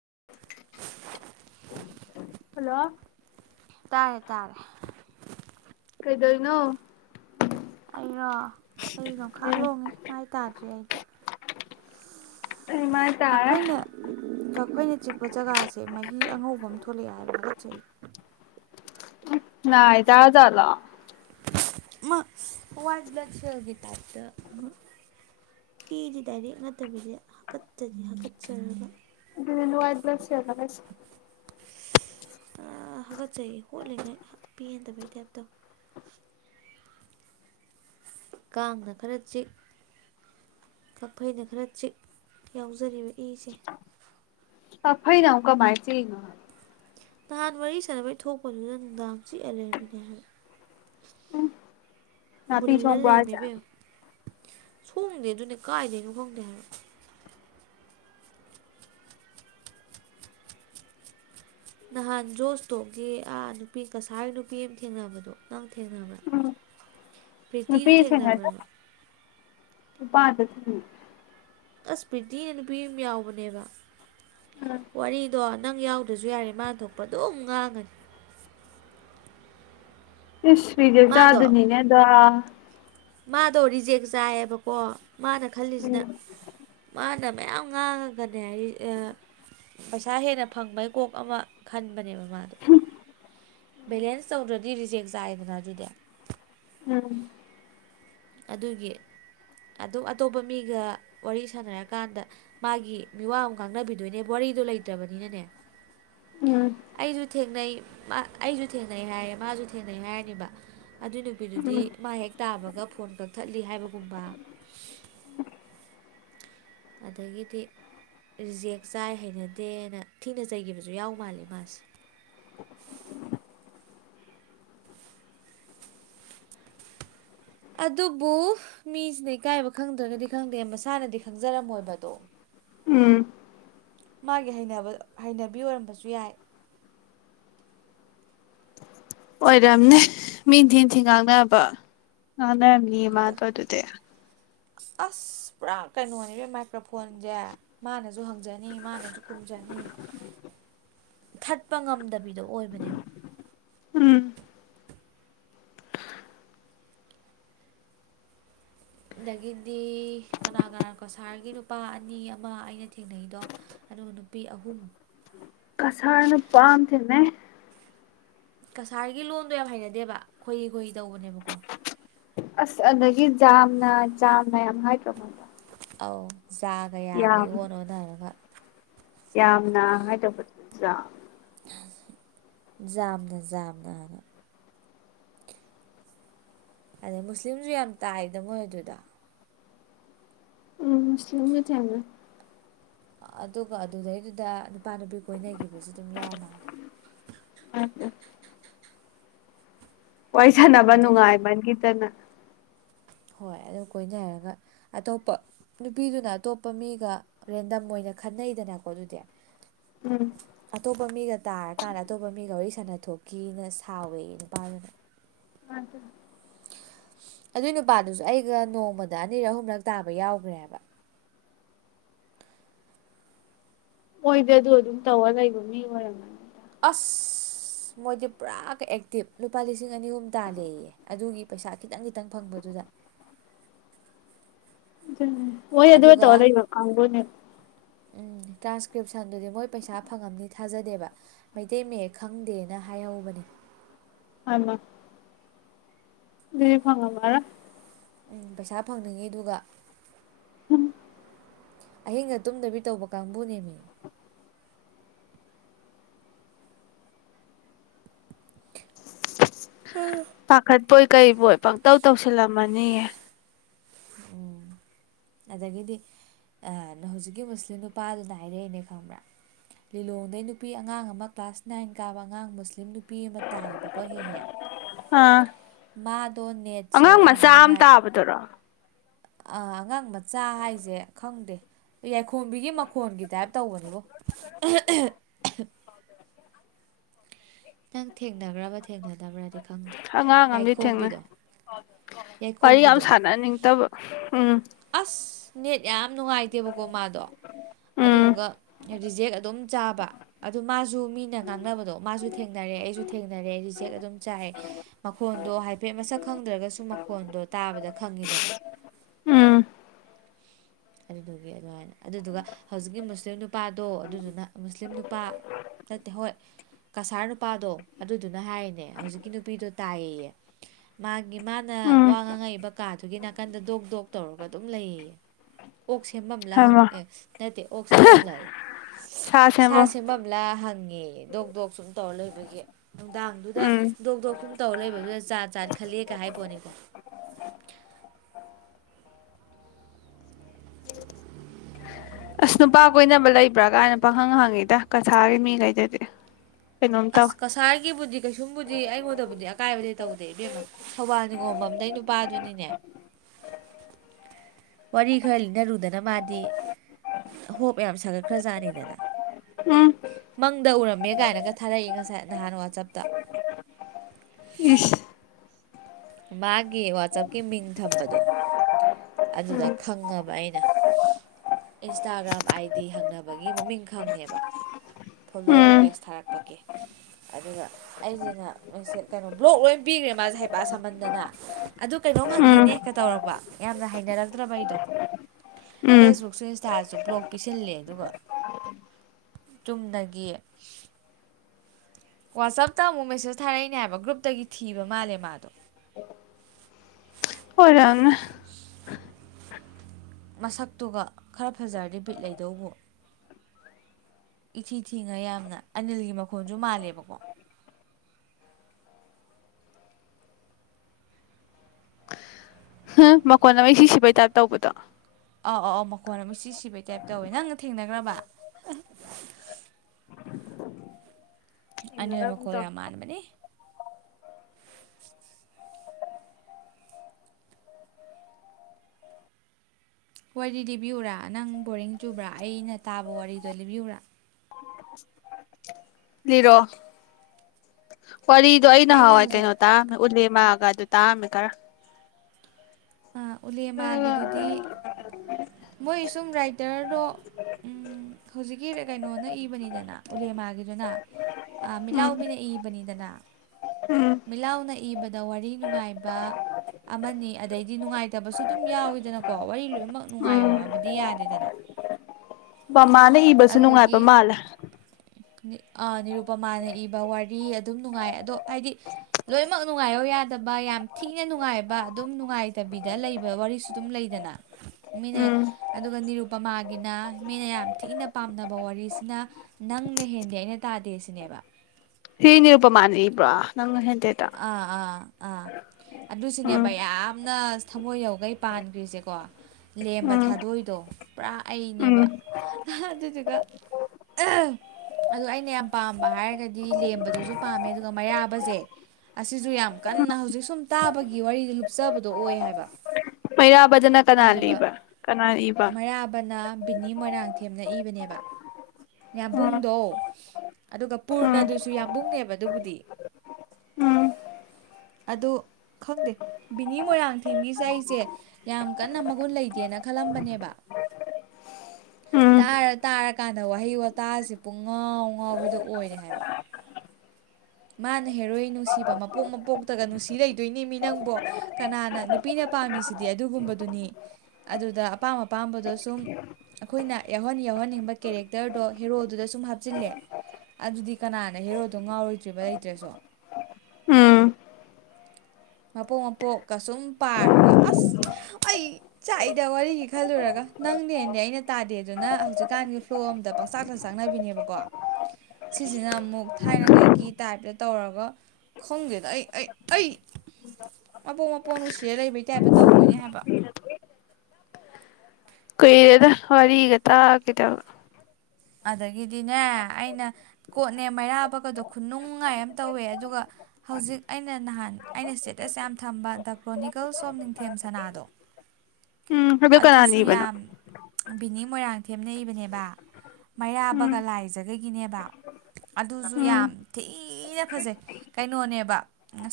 [inaudible] hello ꯇꯥꯔꯦ ꯇꯥꯔꯦ ꯀꯩꯗꯧꯔꯤꯅꯣ ꯑꯩꯔꯣ ꯑꯩ ꯂꯣꯡꯈꯥꯛ ꯎꯝ ꯂꯣꯡꯉꯤ ꯃꯥꯏ ꯇꯥꯗ꯭ꯔꯤ ꯑꯩ [inaudible] ꯑꯩ ꯃꯥꯏ ꯇꯥꯔꯦ ꯀꯥꯛꯐꯩꯅ ꯀꯥꯛꯐꯩꯅ ꯆꯤꯛꯄ ꯖꯒꯥ ꯁꯦ ꯃꯍꯤ ꯑꯉꯧꯕ ꯑꯃ ꯊꯣꯛꯂꯛꯑꯦ ꯍꯥꯏꯕ ꯍꯥꯒꯠꯆꯩꯌꯦ ꯎꯃ ꯅꯥꯏ ꯆꯥꯖꯥꯠꯂꯣ ꯃ ꯋꯥꯏꯠ ꯕ꯭ꯂꯠ ꯁꯦꯜꯒꯤ ꯇꯥꯏꯞꯇ ꯑꯃ ꯏꯗꯤ ꯗꯥꯏꯔꯦꯛ ꯅꯠꯇꯕꯤꯗ ꯍꯥꯀꯠꯆꯗꯤ ꯍꯥꯀꯠꯆꯔꯒ ꯋꯥꯏꯗ ꯕꯂꯠ ꯁꯦꯜ ꯑ ꯍꯥꯀꯠꯆꯩ ꯍꯣꯠꯂꯦꯉꯩ ꯄꯦꯟꯗꯕꯩ ꯇꯥꯏꯞꯇꯣ ꯀꯥꯡꯅ ꯈꯔ ꯆꯤꯛ ꯀꯤꯛꯐꯩꯅ ꯈꯔ ꯆꯤꯛ ꯌꯥꯎꯖꯔꯤꯕ ꯏꯁꯦ ꯀꯥꯛꯐꯩꯅ ꯑꯃꯨꯛ ꯀꯃꯥꯏ ꯆꯤꯛꯏꯅꯣ ꯅꯍꯥꯟ ꯃꯔꯤ ꯁꯥꯟꯅꯕꯩ ꯊꯣꯛꯄꯗꯨꯅ ꯅꯨꯡꯗꯥꯡ ꯆꯤꯛꯑ ꯂꯩꯔꯝꯃꯤꯅꯦ ꯍꯥꯏꯕ ꯃꯨꯜꯂ ꯅꯥꯄꯤꯁꯣꯡꯕꯔꯣ ꯂꯩꯔꯝꯃꯦ ꯍꯥꯏꯁꯦ ꯏꯕꯦꯝꯃ ꯁꯣꯡꯗꯦ ꯑꯗꯨꯅꯦ ꯀꯥꯏꯗꯩꯅꯣ ꯈꯪꯗꯦ ꯍꯥꯏꯕ ꯅꯍꯥꯟ ꯖꯣꯁꯇꯣꯛꯒꯤ ꯑꯥ ꯅꯨꯄꯤ ꯀꯁꯥꯔ ꯅꯨꯄꯤ ꯑꯃ ꯊꯦꯡꯅꯕꯗꯣ ꯅꯪ ꯊꯦꯡꯅꯕ꯭ꯔꯥ ꯎꯝ ꯄ꯭ꯔꯤꯇꯤꯗꯨ ꯊꯦꯡꯅꯕ꯭ꯔꯕ ꯅꯨꯄ ꯑꯝꯇꯥ ꯊꯤꯕꯤꯌꯣ ꯑꯁ ꯄ꯭ꯔꯤꯇꯤꯅ ꯅꯨꯄꯤ ꯑꯃ ꯌꯥꯎꯕꯅꯦꯕ ꯋꯥꯔꯤ ꯗꯣꯟ ꯅꯪ ꯌꯥꯎꯗ꯭ꯔꯁꯨ ꯌꯥꯔꯦ ꯃꯥꯥꯟ ꯊꯣꯛꯄ ꯑꯗꯨꯝ ꯉꯥꯡꯉꯅꯤ ꯏꯁ ꯃꯥꯗꯣ ꯆꯥꯗꯕꯤꯅꯦ ꯑꯗꯣ ꯃꯥꯗꯣ ꯔꯤꯖꯦꯛ ꯆꯥꯏꯌꯦꯕꯀꯣ ꯃꯥꯅ ꯈꯜꯂꯤꯁꯤꯅ ꯎꯝ ꯃꯥꯅ ꯃꯌꯥꯝ ꯉꯥꯡꯉꯒꯅꯦ ꯄꯩꯁꯥ ꯍꯦꯟꯅ ꯐꯪꯕꯩ ꯀꯣꯛ ꯑꯃ ꯈꯟꯕꯅꯦꯕ ꯃꯥꯗꯣ ꯕꯦꯂꯦꯟꯁ ꯇꯧꯗ꯭ꯔꯗꯤ ꯔꯤꯖꯦꯛ ꯆꯥꯥꯏꯗꯅ ꯑꯗꯨꯗꯤ ꯎꯝ ꯑꯗꯨꯒꯤ ꯑꯗꯨ ꯑꯇꯣꯞꯄ ꯃꯤꯒ ꯋꯥꯔꯤ ꯁꯥꯟꯅꯔꯀꯥꯟꯗ ꯃꯥꯒꯤ ꯃꯤꯋꯥ ꯑꯃꯨꯛ ꯉꯥꯡꯅꯕꯤꯗꯣꯏꯅꯦ ꯋꯥꯔꯤꯗꯣ ꯂꯩꯇ꯭ꯔꯕꯅꯤꯅꯅꯦ ꯎꯝ ꯑꯩꯁꯨ ꯊꯦꯡꯅꯩ ꯑꯩꯁꯨ ꯊꯦꯡꯅꯩ ꯍꯥꯏꯔꯦ ꯃꯥꯁꯨ ꯊꯦꯡꯅꯩ ꯍꯥꯏꯔꯅꯦꯕ ꯑꯗꯨꯏ ꯎꯝ ꯅꯨꯄꯤꯗꯨꯗꯤ ꯃꯥꯏ ꯍꯦꯛ ꯇꯥꯕꯒ ꯐ ꯀꯛꯊꯠꯂꯤ ꯍꯥꯏꯕꯒꯨꯝꯕ ꯑꯗꯒꯤꯗꯤ ꯔꯤꯖꯦꯛ ꯆꯥꯏ ꯍꯩꯅꯗꯦꯅ ꯊꯤꯅ ꯆꯩꯈꯤꯕꯁꯨ ꯌꯥꯎ ꯃꯥꯂꯦ ꯃꯥꯁꯦ ꯑꯗꯨꯕꯨ ꯃꯤꯁꯤꯅ ꯏꯀꯥꯏꯕ ꯈꯪꯗ꯭ꯔꯒꯗꯤ ꯈꯪꯗꯦ ꯃꯁꯥꯅꯗꯤ ꯈꯪꯖꯔꯝꯃꯣꯏꯕꯗꯣ ꯎꯝ ꯃꯥꯒꯤꯅ ꯍꯩꯅꯕ ꯍꯩꯅꯕꯤ ꯑꯣꯏꯔꯝꯕꯁꯨ ꯌꯥꯏ ꯑꯣꯏꯔꯝꯅꯦ ꯃꯤꯊꯤꯅ ꯊꯤꯅ ꯉꯥꯡꯅꯕ ꯉꯥꯡꯅꯅꯤꯌꯦ ꯃꯥꯗꯣ ꯑꯗꯨꯗꯤ ꯑꯁ ꯄꯨꯔꯥ ꯀꯩꯅꯣꯅꯦꯕ ꯃꯥꯏꯀ꯭ꯔꯣꯐꯣꯟꯁꯦ ꯃꯥꯅꯁꯨ ꯍꯪꯖꯅꯤ ꯃꯥꯅꯁꯨ ꯈꯨꯝꯖꯅꯤ ꯊꯠꯄ ꯉꯝꯗꯕ ꯗꯣ ꯑꯣꯢꯕꯅꯦꯕ ꯎꯝ ꯑꯗꯒꯤꯗꯤ ꯀꯅꯥ ꯀꯅꯥ ꯀꯁꯥꯔꯒꯤ ꯅꯨꯄꯥ ꯑꯅꯤ ꯑꯃ ꯑꯩꯅ ꯊꯦꯡꯅꯩꯗꯣ ꯑꯗꯨꯒ ꯅꯨꯄꯤ ꯑꯍꯨꯝ ꯀꯁꯥꯔ ꯅꯨꯄꯥ ꯑꯃ ꯊꯦꯡꯅꯩ ꯀꯁꯥꯔꯒꯤ ꯂꯣꯟꯗꯣ ꯌꯥꯝ ꯍꯩꯅꯗꯦꯕ ꯈꯣꯏꯔꯤ ꯈꯣꯏꯔꯤ ꯇꯧꯕꯅꯦꯕꯀꯣ ꯑꯁ ꯑꯗꯒꯤ ꯖꯥꯝꯅ ꯖꯥꯝꯅ ꯌꯥꯝ ꯍꯥꯏꯗ꯭ꯔ ꯃꯣꯢꯗꯣ ꯑꯥꯎ ꯆꯥꯒ ꯌꯥꯒ ꯏꯋꯣꯟ ꯑꯣꯅꯔꯒ ꯌꯥꯝꯅ ꯍꯥꯏꯗꯧꯕꯗꯨ ꯖꯥꯝꯅ ꯖꯥꯝꯅ ꯖꯥꯝꯅꯅ ꯑꯗꯩ ꯃꯨꯁꯂꯤꯝꯁꯨ ꯌꯥꯝ ꯇꯥꯏꯗ ꯃꯣꯏ ꯑꯗꯨꯗ ꯎꯝ ꯃꯨꯁꯂꯤꯝ ꯊꯦꯡꯅꯩ ꯑꯗꯨꯒ ꯑꯗꯨꯗꯩꯗꯨꯗ ꯅꯨꯄꯥ ꯅꯨꯄꯤ ꯀꯣꯏꯅꯈꯤꯕꯁꯨ ꯑꯗꯨꯝ ꯌꯥꯎ ꯃꯥꯜꯂꯦ ꯃꯔꯛꯇ ꯋꯥꯔꯤ ꯁꯅꯕ ꯑꯗꯨꯒ ꯅꯨꯡꯉꯥꯏꯃꯟꯈꯤꯗꯅ ꯍꯣꯏ ꯑꯗꯨ ꯀꯣꯏꯅꯔꯒ ꯑꯇꯣꯞꯄ ꯅꯨꯄꯤꯗꯨꯅ ꯑꯇꯣꯞꯄ ꯃꯤꯒ ꯔꯦꯟꯗꯝ ꯑꯣꯏꯅ ꯈꯟꯅꯩꯗꯅꯀꯣ ꯑꯗꯨꯗꯤ ꯎꯝ ꯑꯇꯣꯞꯄ ꯃꯤꯒ ꯇꯥꯔꯀꯥꯟꯗ ꯑꯇꯣꯞꯄ ꯃꯤꯒ ꯋꯥꯔꯤ ꯁꯥꯟꯅ ꯄꯨꯊꯣꯛꯀꯤꯅ ꯁꯥꯎꯋꯦꯌꯦ ꯅꯨꯄꯥꯗꯨꯅ ꯑꯗꯨꯅꯤ ꯑꯗꯨꯏ ꯅꯨꯄꯥꯗꯨꯁꯨ ꯑꯩꯒ ꯅꯣꯡꯃꯗ ꯑꯅꯤꯔꯛ ꯑꯍꯨꯝꯂꯛ ꯇꯥꯕ ꯌꯥꯎꯒ꯭ꯔꯦ ꯍꯥꯢꯕ ꯃꯣꯏꯗꯤ ꯑꯗꯨ ꯑꯗꯨꯝ ꯇꯧꯔ ꯂꯩꯕ ꯃꯤ ꯑꯣꯏꯔꯝꯒꯅꯤ ꯑꯁ ꯃꯣꯏꯗꯤ ꯄꯨꯔꯥꯒ ꯑꯦꯛꯇꯤꯞ ꯂꯨꯄꯥ ꯂꯤꯁꯤꯡ ꯑꯅꯤ ꯑꯍꯨꯝ ꯇꯥꯂꯦꯌꯦ ꯑꯗꯨꯒꯤ ꯄꯩꯁꯥ ꯈꯤꯇꯪ ꯈꯤꯇꯪ ꯐꯪꯕꯗꯨꯗ ꯎꯝ ꯍꯣꯏ ꯑꯗ ꯇꯧꯔ ꯂꯩꯕ ꯀꯥꯡꯕꯨꯅꯦꯕ ꯎꯝ ꯇ꯭ꯔꯥꯟꯁꯀ꯭ꯔꯤꯞꯁꯟꯗꯨꯗꯤ ꯃꯣꯏ ꯄꯩꯁꯥ ꯐꯪꯉꯝꯅꯤ ꯊꯥꯖꯗꯦꯕ ꯃꯩꯇꯩ ꯃꯌꯦꯛ ꯈꯪꯗꯦꯅ ꯍꯥꯏꯍꯧꯕꯅꯦ ꯍꯥꯏꯃ ꯑꯗꯨꯗꯤ ꯐꯉꯝꯃꯔꯣꯢ ꯎꯝ ꯄꯩꯁꯥ ꯐꯪꯅꯤꯡꯉꯤ ꯗꯨꯒ ꯎꯝ ꯑꯍꯤꯡꯒ ꯇꯨꯝꯗꯕꯤ ꯇꯧꯕ ꯀꯥꯡꯕꯨ ꯅꯦꯝꯃꯤ ꯄꯥꯈꯠꯄꯣꯏ ꯀꯩꯕꯣꯏ ꯄꯪꯇꯧ ꯇꯧꯁꯤꯜꯂꯝꯃꯅꯤꯌꯦ ꯎꯝ ꯑꯗꯒꯤꯗꯤ ꯍꯧꯖꯤꯛꯀꯤ ꯃꯨꯁꯂꯤꯝ ꯅꯨꯄꯥꯗꯨꯅ ꯍꯥꯏꯔꯛꯏꯅꯦ ꯈꯪꯕ꯭ꯔꯥ ꯂꯤꯂꯣꯡꯗꯩ ꯅꯨꯄꯤ ꯑꯉꯥꯡ ꯑꯃ ꯀ꯭ꯂꯥꯁ ꯅꯥꯏꯟ ꯀꯥꯕ ꯑꯉꯥꯡ ꯃꯨꯁꯂꯤꯝ ꯅꯨꯄꯤ ꯑꯃ ꯇꯥꯏꯌꯦꯕꯀꯣ ꯍꯦꯛ ꯍꯦꯛ ꯑꯥ ꯃꯥꯗꯣ ꯅꯦꯠꯁꯦ ꯑꯉꯥꯡ ꯌꯥꯝ ꯃꯆꯥ ꯑꯃ ꯅꯨꯡꯉꯥꯏ ꯇꯥꯕꯗꯨꯔꯣ ꯑꯉꯥꯡ ꯃꯆꯥ ꯍꯥꯏꯁꯦ ꯈꯪꯗꯦ ꯌꯥꯏꯈꯣꯝꯕꯤꯒꯤ ꯃꯈꯣꯟꯒꯤ ꯇꯥꯏꯞ ꯇꯧꯕꯅꯦꯕꯣ ꯅꯪ ꯊꯦꯡꯅꯒ꯭ꯔꯕ꯭ꯔ ꯊꯦꯡꯅꯗꯕ꯭ꯔꯗꯤ ꯈꯪꯗꯦ ꯑꯉꯥꯡ ꯑꯃꯗꯤ ꯊꯦꯡꯅꯩ ꯌꯥꯏꯈꯣꯝꯕꯤꯗꯣ ꯋꯥꯔꯤ ꯌꯥꯝ ꯌꯥꯏꯈꯣꯝꯕꯤꯗꯣ ꯁꯥꯟꯅꯅꯤꯡꯗꯕ ꯎꯝ ꯑꯁ ꯅꯦꯠ ꯌꯥꯝ ꯌꯥꯝ ꯅꯨꯡꯉꯥꯏꯇꯦꯕꯀꯣ ꯃꯥꯗꯣ ꯎꯝ ꯑꯗꯨꯗꯨꯒ ꯔꯤꯖꯦꯛ ꯑꯗꯨꯝ ꯆꯥꯕ ꯑꯗꯨ ꯃꯥꯖꯨ ꯃꯤꯅ ꯉꯥꯡꯅꯕꯗꯣ ꯃꯥꯖꯨ ꯊꯦꯡꯅꯔꯦ ꯑꯩꯖꯨ ꯊꯦꯡꯅꯔꯦ ꯔꯤꯖꯦꯛ ꯑꯗꯨꯝ ꯆꯥꯏ ꯃꯈꯣꯟꯗꯣ ꯍꯥꯏꯐꯦꯠ ꯃꯁꯛ ꯈꯪꯗ꯭ꯔꯒꯁꯨ ꯃꯈꯣꯟꯗꯣ ꯇꯥꯕꯗ ꯈꯪꯉꯤꯗꯅ ꯎꯝ ꯑꯗꯨꯗꯨꯒꯤ ꯑꯗꯨꯃꯥꯏꯅ ꯑꯗꯨꯗꯨꯒ ꯍꯧꯖꯤꯛꯀꯤ ꯃꯨꯁꯂꯤꯝ ꯅꯨꯄꯥꯗꯣ ꯑꯗꯨꯗꯨꯅ ꯃꯨꯁꯂꯤꯝ ꯅꯨꯄꯥ ꯅꯠꯇꯦ ꯍꯣꯏ ꯀꯁꯥꯔ ꯅꯨꯄꯥꯗꯣ ꯑꯗꯨꯗꯨꯅ ꯍꯥꯏꯅꯦ ꯍꯧꯖꯤꯛꯀꯤ ꯅꯨꯄꯤꯗꯣ ꯇꯥꯏꯌꯦꯌꯦ ꯃꯥꯒꯤ ꯒꯤ ꯃꯥꯅ ꯎꯝ ꯋꯥ ꯉꯥꯡꯉꯛꯏꯕ ꯀꯥꯗꯨꯒꯤ ꯅꯥꯀꯟꯗ ꯗꯣꯛ ꯗꯣꯛ ꯇꯧꯔꯒ ꯑꯗꯨꯝ ꯂꯩꯌꯦꯌꯦ ꯑꯣꯛ ꯁꯦꯝꯃꯝꯂ ꯍꯪ ꯍꯥꯏꯃ ꯑꯦ ꯅꯠꯇꯦ ꯑꯣꯛ ꯁꯦꯝꯃꯝꯂꯌꯦ ꯁꯥ ꯁꯦꯝꯃꯝꯂ ꯍꯪꯉ ꯑꯦ ꯗꯣꯛ ꯗꯣꯛꯁꯨꯝ ꯇꯧꯔ ꯂꯩꯕꯒꯤ ꯅꯨꯡꯗꯥꯡꯗꯨꯗ ꯎꯝ ꯗꯣꯛ ꯗꯣꯛ ꯁꯨꯝ ꯇꯧꯔ ꯂꯩꯕꯗꯨꯗ ꯖꯥꯠ ꯖꯥꯠ ꯈꯜꯂꯦꯒ ꯍꯥꯏ ꯄꯣꯠꯅꯤꯀꯣ ꯑꯁ ꯅꯨꯄꯥ ꯀꯣꯏꯅꯕ ꯂꯩꯕ꯭ꯔꯥ ꯀꯥꯏꯅ ꯄꯥꯈꯪ ꯍꯪꯉꯤꯗ ꯀꯁꯥꯔꯒꯤ ꯃꯤꯒꯩꯗꯗꯤ ꯑꯁ ꯀꯁꯥꯔꯒꯤꯕꯨꯗꯤ ꯀꯩꯁꯨꯝꯕꯨꯗꯤ ꯑꯩꯉꯣꯟꯗꯕꯨꯗꯤ ꯑꯀꯥꯏꯕꯗꯤ ꯇꯧꯗꯦ ꯏꯕꯦꯝꯃ ꯊꯧꯕꯥꯜ ꯅꯤꯉꯣꯝꯕꯝꯗꯩ ꯅꯨꯄꯥꯗꯨꯅꯤꯅꯦ ꯋꯥꯔꯤ ꯈꯔ ꯂꯤꯅꯔꯨꯗꯅ ꯃꯥꯗꯤ ꯍꯣꯞ ꯌꯥꯝ ꯁꯥꯒꯠꯈ꯭ꯔꯖꯥꯠꯅꯤꯗꯅ ꯎꯝ ꯃꯪꯗ ꯎꯔꯝꯃꯦ ꯀꯥꯏꯅꯒ ꯊꯥꯔꯛꯏ ꯉꯁꯥꯏ ꯅꯍꯥꯟ ꯋꯥꯆꯞꯇ ꯏꯁ ꯃꯥ ꯒꯤ ꯋꯥꯆꯞꯀꯤ ꯃꯤꯡ ꯊꯝꯕꯗꯣ ꯑꯗꯨꯗ ꯈꯪꯉꯕ ꯑꯩꯅ ꯏꯟꯁꯇꯥꯒ꯭ꯔꯥꯝ ꯑꯥꯏ ꯗꯤ ꯍꯪꯅꯕꯒꯤ ꯃꯃꯤꯡ ꯈꯪꯉꯦꯕ ꯐꯣꯂꯣ ꯎꯝ ꯔꯤꯀ꯭ꯋꯦꯁ ꯊꯥꯔꯛꯄ ꯀꯦ ꯑꯗꯨꯒ ꯑꯩꯖꯤꯅ ꯃꯦꯁꯦ ꯀꯩꯅꯣ ꯕ꯭ꯂꯣꯛ ꯂꯣꯏ ꯄꯤꯒ꯭ꯔꯦ ꯃꯥꯁꯦ ꯍꯩ ꯁꯥꯃꯟꯗꯅ ꯑꯗꯨ ꯀꯩꯅꯣꯝ ꯎꯝ ꯍꯪꯒꯦꯅꯦ ꯀ ꯇꯧꯔꯛꯄ ꯌꯥꯝꯅ ꯍꯩꯅꯔꯛꯇ꯭ꯔꯥꯕ ꯑꯩꯗꯣ ꯎꯝ ꯐꯦꯁꯕꯨꯛꯁꯨ ꯏꯁ ꯇꯥꯥꯁꯨ ꯕ꯭ꯂꯣꯛ ꯄꯤꯁꯤꯜꯂꯦ ꯑꯗꯨꯒ ꯆꯨꯝꯅꯒꯤ ꯋꯥꯆꯞꯇ ꯑꯃꯨꯛ ꯃꯦꯁꯦꯁ ꯊꯥꯔꯛꯏꯅꯦ ꯍꯥꯢꯕ ꯒꯨ꯭ꯔꯇꯒꯤ ꯊꯤꯕ ꯃꯥꯜꯂꯦ ꯃꯥ ꯑꯣꯏꯔꯝꯅꯤ ꯃꯁꯛꯇꯨꯒ ꯈꯔ ꯐꯖꯔꯗꯤ ꯕꯤꯠ ꯂꯩꯗꯧꯕꯨ ꯏꯊꯤ ꯊꯤꯉꯩ ꯌꯥꯝꯅ ꯑꯅꯤꯜꯒꯤ ꯃꯈꯣꯟꯖꯨ ꯃꯥꯜꯂꯦꯕꯀꯣ ꯍꯪ ꯃꯈꯣꯟ ꯑꯃ ꯏꯁꯤ ꯁꯤꯕꯩ ꯇꯥ꯭ꯏꯞ ꯇꯧꯕꯗꯣ ꯑ ꯑ ꯑꯧ ꯃꯈꯣꯟ ꯑꯃ ꯏꯁꯤ ꯁꯤ ꯁꯤꯕꯩ ꯇꯥꯏꯞ ꯇꯧꯋꯦ ꯅꯪ ꯊꯦꯡꯅꯒ꯭ꯔꯥꯕ ꯑꯅꯤꯜ ꯊꯦꯡꯅꯒ꯭ꯔꯒꯨꯝ ꯃꯈꯣꯟ ꯇꯧ ꯌꯥꯝ ꯃꯥꯟꯕꯅꯤ ꯋꯥꯔꯤ ꯂꯤꯕꯤꯎꯨꯔꯥ ꯅꯪ ꯕꯣꯔꯤꯡ ꯆꯨꯕ꯭ꯔꯥ ꯑꯩꯅ ꯇꯥꯕ ꯋꯥꯔꯤꯗꯣ ꯂꯤꯕꯤꯌꯨꯔꯥ ꯂꯤꯔꯛꯑꯣ ꯋꯥꯔꯤꯗꯣ ꯑꯩꯅ ꯅꯍꯋꯥꯏ ꯀꯩꯅꯣ ꯇꯥꯔꯝꯃꯦ ꯎꯠꯂꯦꯃꯥ ꯒꯗꯣ ꯇꯥꯔꯝꯃꯦ ꯀ ꯑꯥ ꯎꯂꯦ ꯃꯥꯒꯤꯗꯨꯗꯤ ꯃꯣꯏ ꯁꯨꯝ ꯔꯥꯏꯠ ꯇꯔ [unintelligible] [unintelligible] ꯀꯩꯅꯣꯅ ꯏꯕꯅꯤꯗꯅ ꯎꯂꯦꯃꯥꯒꯤꯗꯨꯅ ꯎꯝ ꯃꯤꯠꯂꯥꯎꯕꯤꯅ ꯏꯕꯅꯤꯗꯅ ꯎꯝ ꯃꯤꯠꯂꯥꯎꯅ ꯏꯕꯗ ꯋꯥꯔꯤ ꯅꯨꯡꯉꯥꯏꯕ ꯑꯃꯅꯤ ꯑ ꯑꯗꯩꯗꯤ ꯅꯨꯡꯉꯥꯏꯇꯕꯁꯨ ꯑꯗꯨꯝ ꯌꯥꯎꯋꯤꯗꯅꯀꯣ ꯋꯥꯔꯤ ꯂꯣꯏꯅꯃꯛ ꯅꯨꯡꯉꯥꯏꯌꯣ ꯎꯝ ꯑꯕꯗꯤ ꯌꯥꯗꯦꯗꯅ ꯄꯃꯥꯅ ꯏꯕꯁꯨ ꯅꯨꯡꯉꯥꯏꯕ ꯑꯗꯨꯗꯨꯒꯤ ꯃꯥꯜꯂꯦ ꯅꯤꯔꯨꯄꯃꯥꯅ ꯏꯕ ꯋꯥꯔꯤ ꯑꯗꯨꯝ ꯅꯨꯡꯉꯥꯏ ꯑꯗꯣ ꯍꯥꯏꯗꯤ ꯂꯣꯏꯅꯃꯛ ꯅꯨꯡꯉꯥꯏꯌꯣ ꯌꯥꯗꯕ ꯌꯥꯝ ꯊꯤꯅ ꯅꯨꯡꯉꯥꯏꯕ ꯑꯗꯨꯝ ꯅꯨꯡ ꯅꯨꯡꯉꯥꯏꯇꯕꯤꯗ ꯂꯩꯕ ꯋꯥꯔꯤꯁꯨ ꯑꯗꯨꯝ ꯂꯩꯗꯅ ꯃꯤꯅ ꯎꯝ ꯑꯗꯨꯒ ꯅꯤꯔꯨꯄꯃꯥꯒꯤꯅ ꯃꯤꯅ ꯌꯥꯝ ꯊꯤꯅ ꯄꯥꯝꯅꯕ ꯋꯥꯔꯤꯁꯤꯅ ꯅꯪꯅ ꯍꯦꯟꯗꯦ ꯑꯩꯅ ꯇꯥꯗꯦ ꯁꯤꯅꯦꯕ ꯁꯤ ꯅꯤꯔꯨꯄꯃꯥꯅ ꯏꯕ꯭ꯔꯣ ꯅꯪꯅ ꯍꯦꯟꯗꯦꯗ ꯑꯥ ꯑꯥ ꯑꯥ ꯑꯗꯨꯁꯤꯅꯦꯕ ꯎꯝ ꯌꯥꯝꯅ ꯊꯃꯣꯏ ꯌꯧꯈꯒꯩ ꯄꯥꯟꯈꯒ꯭ꯔꯤꯖꯦꯀꯣ ꯂꯦꯝꯕ ꯎꯝ ꯊꯥꯗꯣꯏꯗꯣ ꯄꯨꯔꯥ ꯑꯩꯅꯦꯕ ꯎꯝ ꯑꯗꯨꯗꯨꯒ ꯑꯗꯨ ꯑꯩꯅ ꯌꯥꯝ ꯄꯥꯝꯕ ꯍꯥꯏꯔꯒꯗꯤ ꯂꯦꯝꯕꯗꯨꯁꯨ ꯄꯥꯝꯃꯦ ꯑꯗꯨꯒ ꯃꯩꯔꯥꯕꯖꯦ ꯑꯁꯤꯖꯨ ꯌꯥꯝ ꯀꯟꯅ ꯍꯧꯖꯤꯛ ꯁꯨꯝ ꯇꯥꯕꯒꯤ ꯋꯥꯔꯤꯗ ꯂꯨꯞꯆꯕꯗꯣ ꯑꯣꯏ ꯍꯥꯏꯕ ꯃꯩꯔꯥꯕꯗꯅ ꯀꯅꯥ ꯑꯗꯨꯒ ꯂꯤꯕ ꯀꯅꯥꯟ ꯏꯕ ꯊꯦꯝꯅ ꯏꯕꯅꯦꯕ ꯎꯝ ꯌꯥꯝꯕꯨꯡꯗꯣ ꯑꯗꯨꯒ ꯎꯝ ꯄꯨꯔꯅꯗꯨꯁꯨ ꯌꯥꯝꯕꯨꯡꯅꯦꯕ ꯑꯗꯨꯕꯨꯗꯤ ꯎꯝ ꯑꯗꯨ ꯈꯪꯗꯦ ꯕꯤꯅꯤ ꯃꯣꯏꯔꯥꯡꯊꯦꯝ ꯒꯤꯁꯦ ꯑꯩꯁꯦ ꯌꯥꯝ ꯀꯟꯅ ꯃꯒꯨꯟ ꯂꯩꯇꯦꯅ ꯈꯜꯂꯝꯕꯅꯦꯕ ꯎꯝ ꯇꯥꯔ ꯇꯥꯔꯀꯥꯟꯗ ꯋꯥꯍꯩ ꯋꯥꯇꯥꯁꯦ ꯄꯨꯡ ꯉꯥꯎ ꯉꯥꯎꯕꯤꯗꯣ ꯑꯣꯏꯔꯦ ꯍꯥꯏꯕ ꯃꯥꯅ ꯍꯦꯔꯣꯏ ꯅꯨꯡꯁꯤꯕ ꯃꯄꯣꯛ ꯃꯄꯣꯛꯇꯒ ꯅꯨꯡꯁꯤ ꯂꯩꯗꯣꯏꯅꯤ ꯃꯤ ꯅꯪꯕꯣ ꯀꯅꯥꯅ ꯅꯨꯄꯤꯅ ꯄꯥꯝꯃꯤꯁꯤꯗꯤ ꯑꯗꯨꯒꯨꯝꯕꯗꯨꯅꯤ ꯑꯗꯨꯗ ꯑꯄꯥꯝ ꯑꯄꯥꯝꯕꯗꯣ ꯁꯨꯝ ꯑꯈꯣꯏꯅ ꯌꯥꯎꯍꯟ ꯌꯥꯎꯍꯟꯅꯤꯡꯕ ꯀꯦꯔꯦꯛꯇꯔꯗꯣ ꯍꯦꯔꯣꯗꯨꯗ ꯁꯨꯝ ꯍꯥꯞꯆꯤꯜꯂꯦ ꯑꯗꯨꯗꯤ ꯀꯅꯥꯅ ꯍꯦꯔꯣꯗꯣ ꯉꯥꯎꯔꯣꯏ ꯂꯩꯇ꯭ꯔꯁꯨ ꯎꯝ ꯃꯄꯣꯛ ꯃꯄꯣꯛꯀ ꯁꯨꯝ ꯄꯥꯔꯒ ꯑꯁ ꯑꯩ ꯆꯥꯛꯏꯗ ꯋꯥꯔꯤꯒꯤ ꯈꯜꯂꯨꯔꯒ ꯅꯪꯅ ꯍꯦꯟꯗꯦ ꯑꯩꯅ ꯇꯥꯗꯦꯗꯨꯅ ꯍꯧꯖꯤꯛꯀꯥꯟꯒꯤ ꯐ꯭ꯂꯣ ꯑꯃꯗ ꯄꯪꯆꯥꯛꯇ ꯆꯥꯛꯅꯕꯤꯅꯦꯕꯀꯣ ꯁꯤꯖꯤꯅ ꯑꯃꯨꯛ ꯊꯥꯏꯅꯉꯩꯒꯤ ꯇꯥꯏꯞꯇ ꯇꯧꯔꯒ ꯈꯪꯗꯦꯗ ꯑꯩ ꯑꯩ ꯑꯩ ꯃꯄꯣꯛ ꯃꯄꯣꯛ ꯅꯨꯡꯁꯤꯔ ꯂꯩꯕꯩ ꯇꯥꯏꯞꯇ ꯇꯧꯗꯣꯏꯅꯦ ꯍꯥꯏꯕ ꯀꯨꯏꯔꯦꯗ ꯋꯥꯔꯤꯒ ꯇꯥꯒꯤꯗꯕ ꯑꯗꯒꯤꯗꯤꯅꯦ ꯑꯩꯅ ꯀꯣꯠꯅꯦ ꯃꯩꯔꯥꯕꯒꯗꯣ ꯈꯨꯅꯨꯡꯉꯥꯏ ꯑꯃ ꯇꯧꯋꯦ ꯑꯗꯨꯒ ꯍꯧꯖꯤꯛ ꯑꯩꯅ ꯅꯍꯥꯟ ꯑꯩꯅ ꯏꯁꯇꯦꯇꯁ ꯌꯥꯝ ꯊꯝꯕ ꯗ ꯀ꯭ꯔꯣꯅꯤꯀꯜꯁ ꯑꯣꯐ ꯅꯤꯡꯊꯦꯝ ꯁꯅꯥꯗꯣ ꯎꯝ ꯑꯗꯨ ꯀꯅꯥꯅ ꯑꯗꯨꯁꯨ ꯏꯕꯅꯣ ꯌꯥꯝ ꯕꯤꯅꯤ ꯃꯣꯏꯔꯥꯡꯊꯦꯝꯅ ꯏꯕꯅꯦꯕ ꯃꯩꯔꯥꯕꯒ ꯎꯝ ꯂꯥꯏꯖꯒꯒꯤꯅꯦꯕ ꯑꯗꯨꯁꯨ ꯎꯝ ꯌꯥꯝ ꯊꯤꯅ ꯐꯖꯩ ꯀꯩꯅꯣꯅꯦꯕ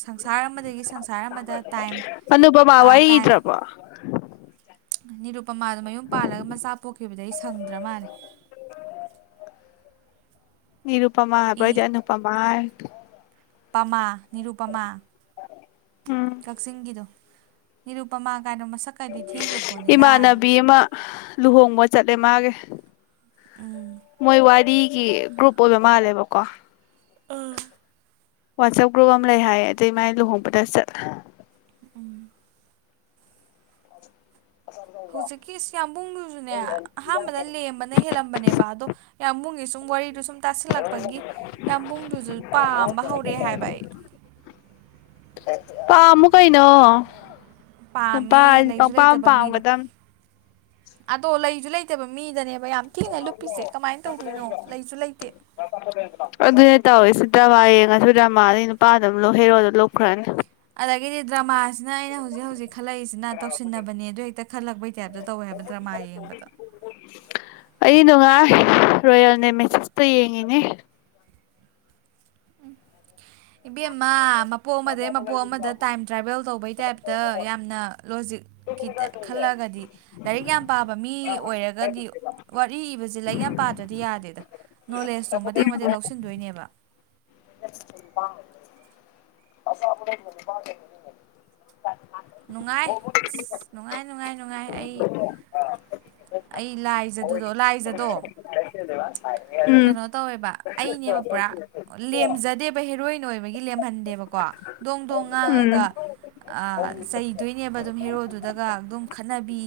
ꯁꯪꯁꯥꯔ ꯑꯃꯗꯒꯤ ꯁꯪꯁꯥꯔ ꯑꯃꯗ ꯇꯥꯏꯝ ꯑꯅꯨꯄꯃꯥ ꯋꯥꯔꯤ ꯇꯥꯏꯝ ꯏꯗ꯭ꯔꯕꯣ ꯅꯤꯔꯨꯄꯃꯥꯗꯣ ꯃꯌꯨꯝ ꯄꯥꯜꯂꯒ ꯃꯆꯥ ꯄꯣꯛꯈꯤꯕꯗꯩ ꯁꯪꯗ꯭ꯔ ꯃꯥꯜꯂꯦ ꯅꯤꯔꯨꯄꯃꯥ ꯍꯥꯏꯕꯤꯌꯨ ꯑꯩꯗꯤ ꯏ ꯑꯅꯨꯄꯃꯥ ꯍꯥꯏꯔꯦ [inaudible] ꯄꯃꯥ ꯅꯤꯔꯨꯄꯃꯥ ꯎꯝ ꯀꯛꯆꯤꯡꯒꯤꯗꯣ ꯅꯤꯔꯨꯄꯃꯥ ꯀꯥꯏꯅꯣ ꯃꯁꯛ ꯀꯥꯏꯗꯤ ꯏꯃꯥꯅꯕꯤ ꯑꯃ ꯂꯨꯍꯣꯡꯕ ꯆꯠꯂꯦ ꯃꯥꯒꯤ ꯎꯝ ꯃꯣꯏ ꯋꯥꯔꯤꯒꯤ ꯒ꯭ꯔꯨꯞ ꯑꯣꯏꯕ ꯃꯥꯜꯂꯦꯕꯀꯣ ꯑ ꯋꯥꯆꯞ ꯒ꯭ꯔꯨꯞ ꯑꯃ ꯂꯩ ꯍꯥꯏꯌꯦ ꯑꯗꯨꯏ ꯃꯥꯏ ꯂꯨꯍꯣꯡꯕꯗ ꯆꯠꯂꯦ ꯎꯝ ꯍꯧꯖꯤꯛꯀꯤ ꯁꯤ ꯌꯥꯝ ꯌꯥꯝꯕꯨꯡꯗꯨ ꯁꯨꯅꯦ ꯑꯍꯥꯟꯕꯗ ꯂꯦꯝꯕꯅ ꯍꯦꯜꯂꯝꯕꯅꯦꯕ ꯑꯗꯣ ꯌꯥꯝꯕꯨꯡꯒꯤ ꯁꯨꯝ ꯋꯥꯔꯤꯗꯨ ꯁꯨꯝ ꯇꯁꯤꯜꯂꯛꯄꯒꯤ ꯌꯥꯝꯕꯨꯡꯗꯨꯁꯨ ꯄꯥꯝꯕ ꯍꯧꯔꯛꯑꯦ ꯍꯥꯏꯕ ꯑꯩ ꯄꯥꯝꯃꯨ ꯀꯩꯅꯣ ꯅꯨꯄꯥ ꯄꯥꯝꯃꯦ ꯍꯥꯏꯁꯤꯗꯤ ꯂꯩꯁꯨ ꯄꯥꯝꯄꯥꯝ ꯂꯩꯇꯕ ꯃꯤꯗꯣ ꯄꯥꯝꯒꯗꯕꯅꯤ ꯑꯗꯣ ꯂꯩꯁꯨ ꯂꯩꯇꯦꯕ ꯃꯤꯗꯅꯦꯕ ꯌꯥꯝ ꯊꯤꯅ ꯂꯨꯞꯄꯤꯁꯦ ꯀꯃꯥꯏꯅ ꯇꯧꯗꯣꯏꯅꯣ ꯂꯩꯁꯨ ꯂꯩꯇꯦ ꯑꯗꯨꯅꯦ ꯇꯧꯋꯦ ꯁꯤ ꯗ꯭ꯔꯃ ꯌꯦꯡꯑꯁꯨ ꯗ꯭ꯔꯥꯃ ꯅꯨꯄꯥꯗ ꯑꯗꯨꯝ ꯂꯧ ꯍꯦꯔꯣꯗ ꯂꯨꯞꯈ꯭ꯔꯅꯤ ꯑꯗꯒꯤꯗꯤ ꯗ꯭ꯔꯃꯥꯁꯤꯅ ꯑꯩꯅ ꯍꯧꯖꯤꯛ ꯍꯧꯖꯤꯛ ꯈꯜꯂꯛꯏꯁꯤꯅ ꯇꯧꯁꯤꯟꯅꯕꯅꯦ ꯑꯗꯨꯗꯣ ꯍꯦꯛꯇ ꯈꯜꯂꯛꯄꯩ ꯇꯥꯏꯞꯇ ꯇꯧꯋꯦ ꯍꯥꯏꯕ ꯗ꯭ꯔꯃꯥ ꯌꯦꯡꯕꯗꯣ ꯑꯩꯗꯤ ꯅꯨꯡꯉꯥꯏ ꯔꯣꯌꯦꯜꯅꯦ ꯃꯦꯁꯦꯁꯇꯣ ꯌꯦꯡꯉꯤꯅꯦ ꯏꯕꯦꯝꯃ ꯃꯞ ꯃꯄꯣꯛ ꯑꯃꯗꯒꯤ ꯃꯄꯣꯛ ꯑꯃꯗ ꯇꯥꯏꯝ ꯇ꯭ꯔꯥꯕꯦꯜ ꯇꯧꯕꯩ ꯇꯥꯏꯞꯇ ꯌꯥꯝꯅ ꯂꯣꯖꯤꯛꯀꯤ ꯈꯜꯂꯛꯒꯗꯤ ꯂꯥꯏꯔꯤꯛ ꯌꯥꯝ ꯄꯥꯕ ꯃꯤ ꯑꯣꯏꯔꯒꯗꯤ ꯋꯥꯔꯤ ꯏꯕꯁꯦ ꯂꯥꯏꯔꯤꯛ ꯌꯥꯝ ꯄꯥꯗ꯭ꯔꯗꯤ ꯌꯥꯗꯦꯗ ꯅꯣꯂꯦꯖꯇꯣ ꯃꯇꯦꯛ ꯃꯇꯦꯛ ꯂꯧꯁꯤꯟꯗꯣꯏꯅꯦꯕ [inaudible] ꯅꯨꯡꯉꯥꯏ ꯅꯨꯡꯉꯥꯏ ꯅꯨꯡꯉꯥꯏ ꯅꯨꯡꯉꯥꯏ ꯑꯩ ꯑꯩ ꯂꯥꯏꯖꯗꯨꯗꯣ ꯂꯥꯏꯖꯗꯣ ꯎꯝ ꯀꯩꯅꯣ ꯇꯧꯋꯦꯕ ꯑꯩꯅꯦꯕ ꯄꯨꯔꯥ ꯂꯦꯝꯖꯗꯦꯕ ꯍꯦꯔꯣꯏꯟ ꯑꯣꯏꯕꯒꯤ ꯂꯦꯝꯍꯟꯗꯦꯕꯀꯣ ꯗꯣꯡ ꯗꯣꯡ ꯉꯥꯡꯉꯒ ꯎꯝ ꯑꯥ ꯆꯩꯗꯣꯏꯅꯦꯕ ꯑꯗꯨꯝ ꯍꯦꯔꯣꯗꯨꯗꯒ ꯑꯗꯨꯝ ꯈꯠꯅꯕꯤ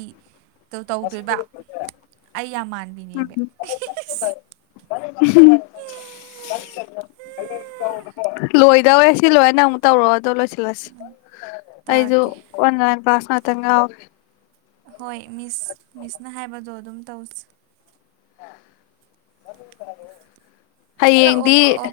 ꯇꯧꯗꯣꯏꯕ ꯑꯩ ꯌꯥꯝ ꯃꯥꯟꯕꯤꯅꯦꯃꯤ ꯎꯝ [inaudible] ꯂꯣꯏꯗꯧꯔꯦ ꯁꯤ ꯂꯣꯏꯔꯒ ꯅꯪ ꯑꯃꯨꯛ ꯇꯧꯔꯛ ꯑꯗꯨꯒ ꯂꯣꯏꯁꯟ ꯑꯩꯁꯨ ꯇꯧꯔꯛꯀꯦ ꯑꯣꯟꯂꯥꯟ ꯀꯂꯥꯁ [unintelligible] ꯍꯣꯏ ꯃꯤꯁ ꯃꯤꯁꯅ ꯍꯥꯏꯕꯗꯣ ꯑꯗꯨꯝ ꯇꯧꯖꯦ [inaudible] ꯀꯛꯑꯣ ꯍꯌꯦꯡꯗꯤ ꯀꯛꯑꯣ